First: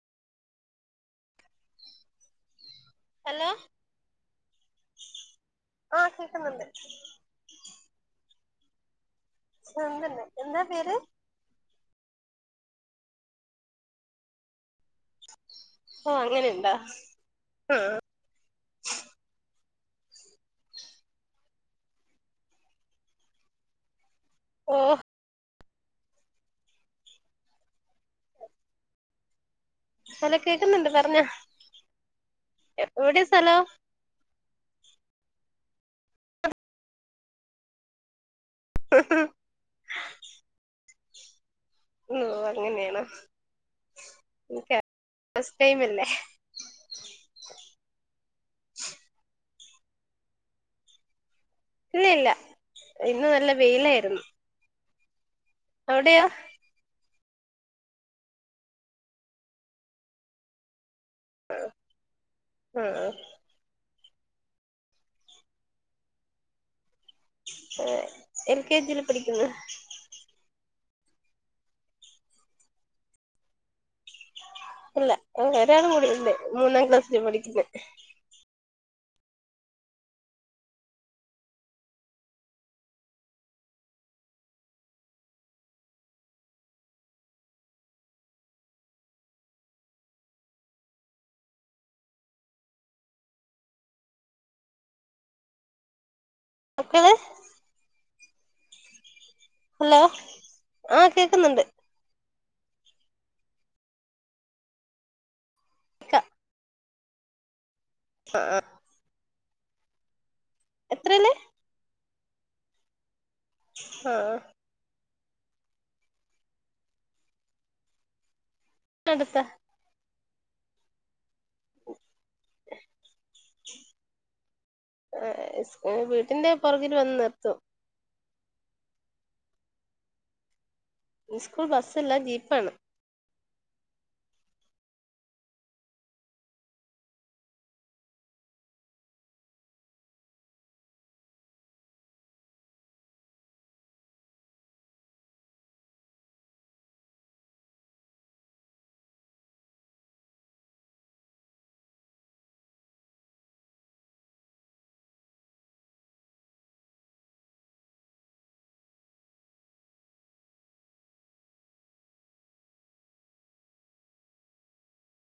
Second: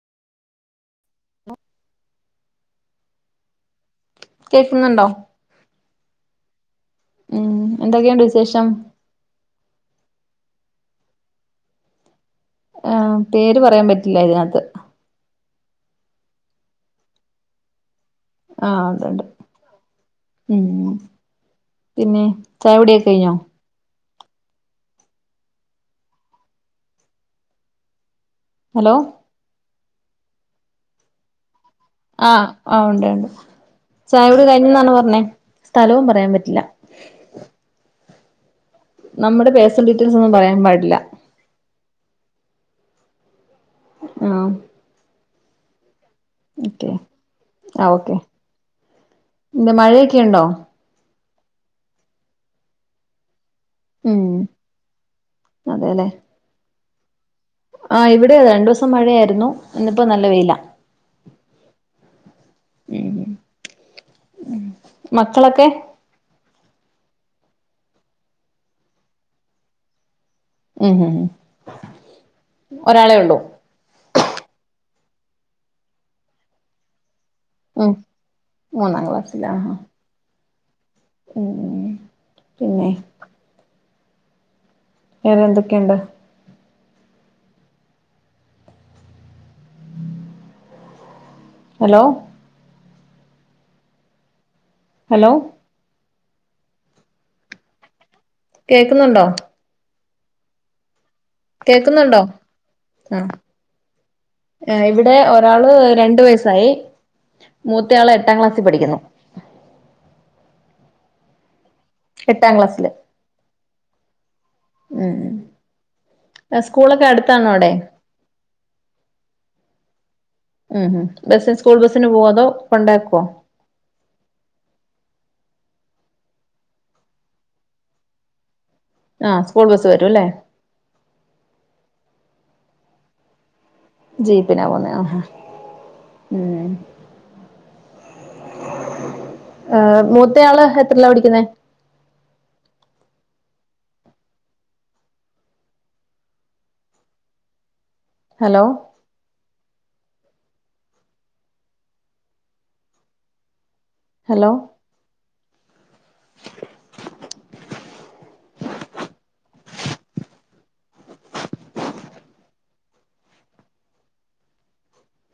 hello കേക്കുന്നുണ്ടോ കമണ്ട് ഉം എന്തൊക്കെയുണ്ട് വിശേഷം സുഗന്ദന്ന എന്താ പേര് ആഹ പേര് പറയാൻ പറ്റില്ല ഇതിനകത്ത് ആഹ് അങ്ങനെയുണ്ടാ ആ ആഹ് ഉണ്ട് ഉണ്ട് ഉം പിന്നെ ചായകുടിയൊക്കെ കഴിഞ്ഞോ ഓഹ് ഹലോ ഹലോ കേക്കുന്നുണ്ട് പറഞ്ഞോ ആഹ് ആ ഉണ്ട് എവിടെയാ ഉണ്ട് സ്ഥലം ചായകുടി കഴിഞ്ഞീന്നാണോ പറഞ്ഞേ സ്ഥലവും പറയാൻ പറ്റില്ല നമ്മുടെ പേഴ്സണൽ ഡീറ്റെയിൽസ് ഒന്നും പറയാൻ പാടില്ല ഓഹ് അങ്ങനെയാണോ ആഹ് ഫസ്റ്റൈമല്ലേ ഓക്കെ ആ ഓക്കെ ന്താ മഴയൊക്കെുണ്ടോ ഇല്ല ഇല്ല ഇന്ന് നല്ല വെയിലായിരുന്നു ഉം അതെല്ലേ അവിടെയാ ആഹ് ഇവിടെ രണ്ടോസം മഴയായിരുന്നു ഇന്നിപ്പോ നല്ല വെയിലാ ആ ആഹ് ഉം മക്കളൊക്കെ ഏ എൽ കെ ജിയില് പഠിക്കുന്നു ഉം ഉം ഉം ഒരാളെ ഒള്ളൂ ഇല്ല ഒരാണുംകൂടിയുണ്ട് മൂന്നാം ക്ലാസ്സിൽ പഠിക്കു ഉം മൂന്നാം ക്ലാസ്സിലാ ഉം ഉം പിന്നെ വേറെ എന്തൊക്കെയുണ്ട് ഹലോ ഹലോ ഒക്കത് കേക്കുന്നുണ്ടോ ഹലോ ആഹ് കേക്കുന്നുണ്ട് കേക്കുന്നുണ്ടോ ആ ഏ ഇവിടെ ഒരാള് രണ്ട് കേക്കാം വയസായി മൂത്തയാളെ എട്ടാ ആഹ് ക്ലാസ്സിൽ ആഹ് പഠിക്കുന്നു എത്രേല്ല് എട്ടാം ക്ലാസ്സില് ആഹ് ആ ഉം സ്കൂളൊക്കെ അടുത്താണോ ആടെ എടുത്താ ഉം ബസ്സ് സ്കൂൾ ബസ്സ് ന് പോവോ അതോ കൊണ്ടാക്കോ ഏ വീട്ടിന്റെ പുറകിൽ വന്ന് നിർത്തും ആ സ്കൂൾ ബസ്സ് വരൂല്ലേ സ്കൂൾ ബസ്സല്ല ജീപ്പാണ് ജീപ്പിനാ പോവുന്നേ ആഹ ഉം ഏ മൂത്തയാള് എത്രല്ലാ പടിക്കുന്നേ [inaudible] ഹലോ ഹലോ [inaudible]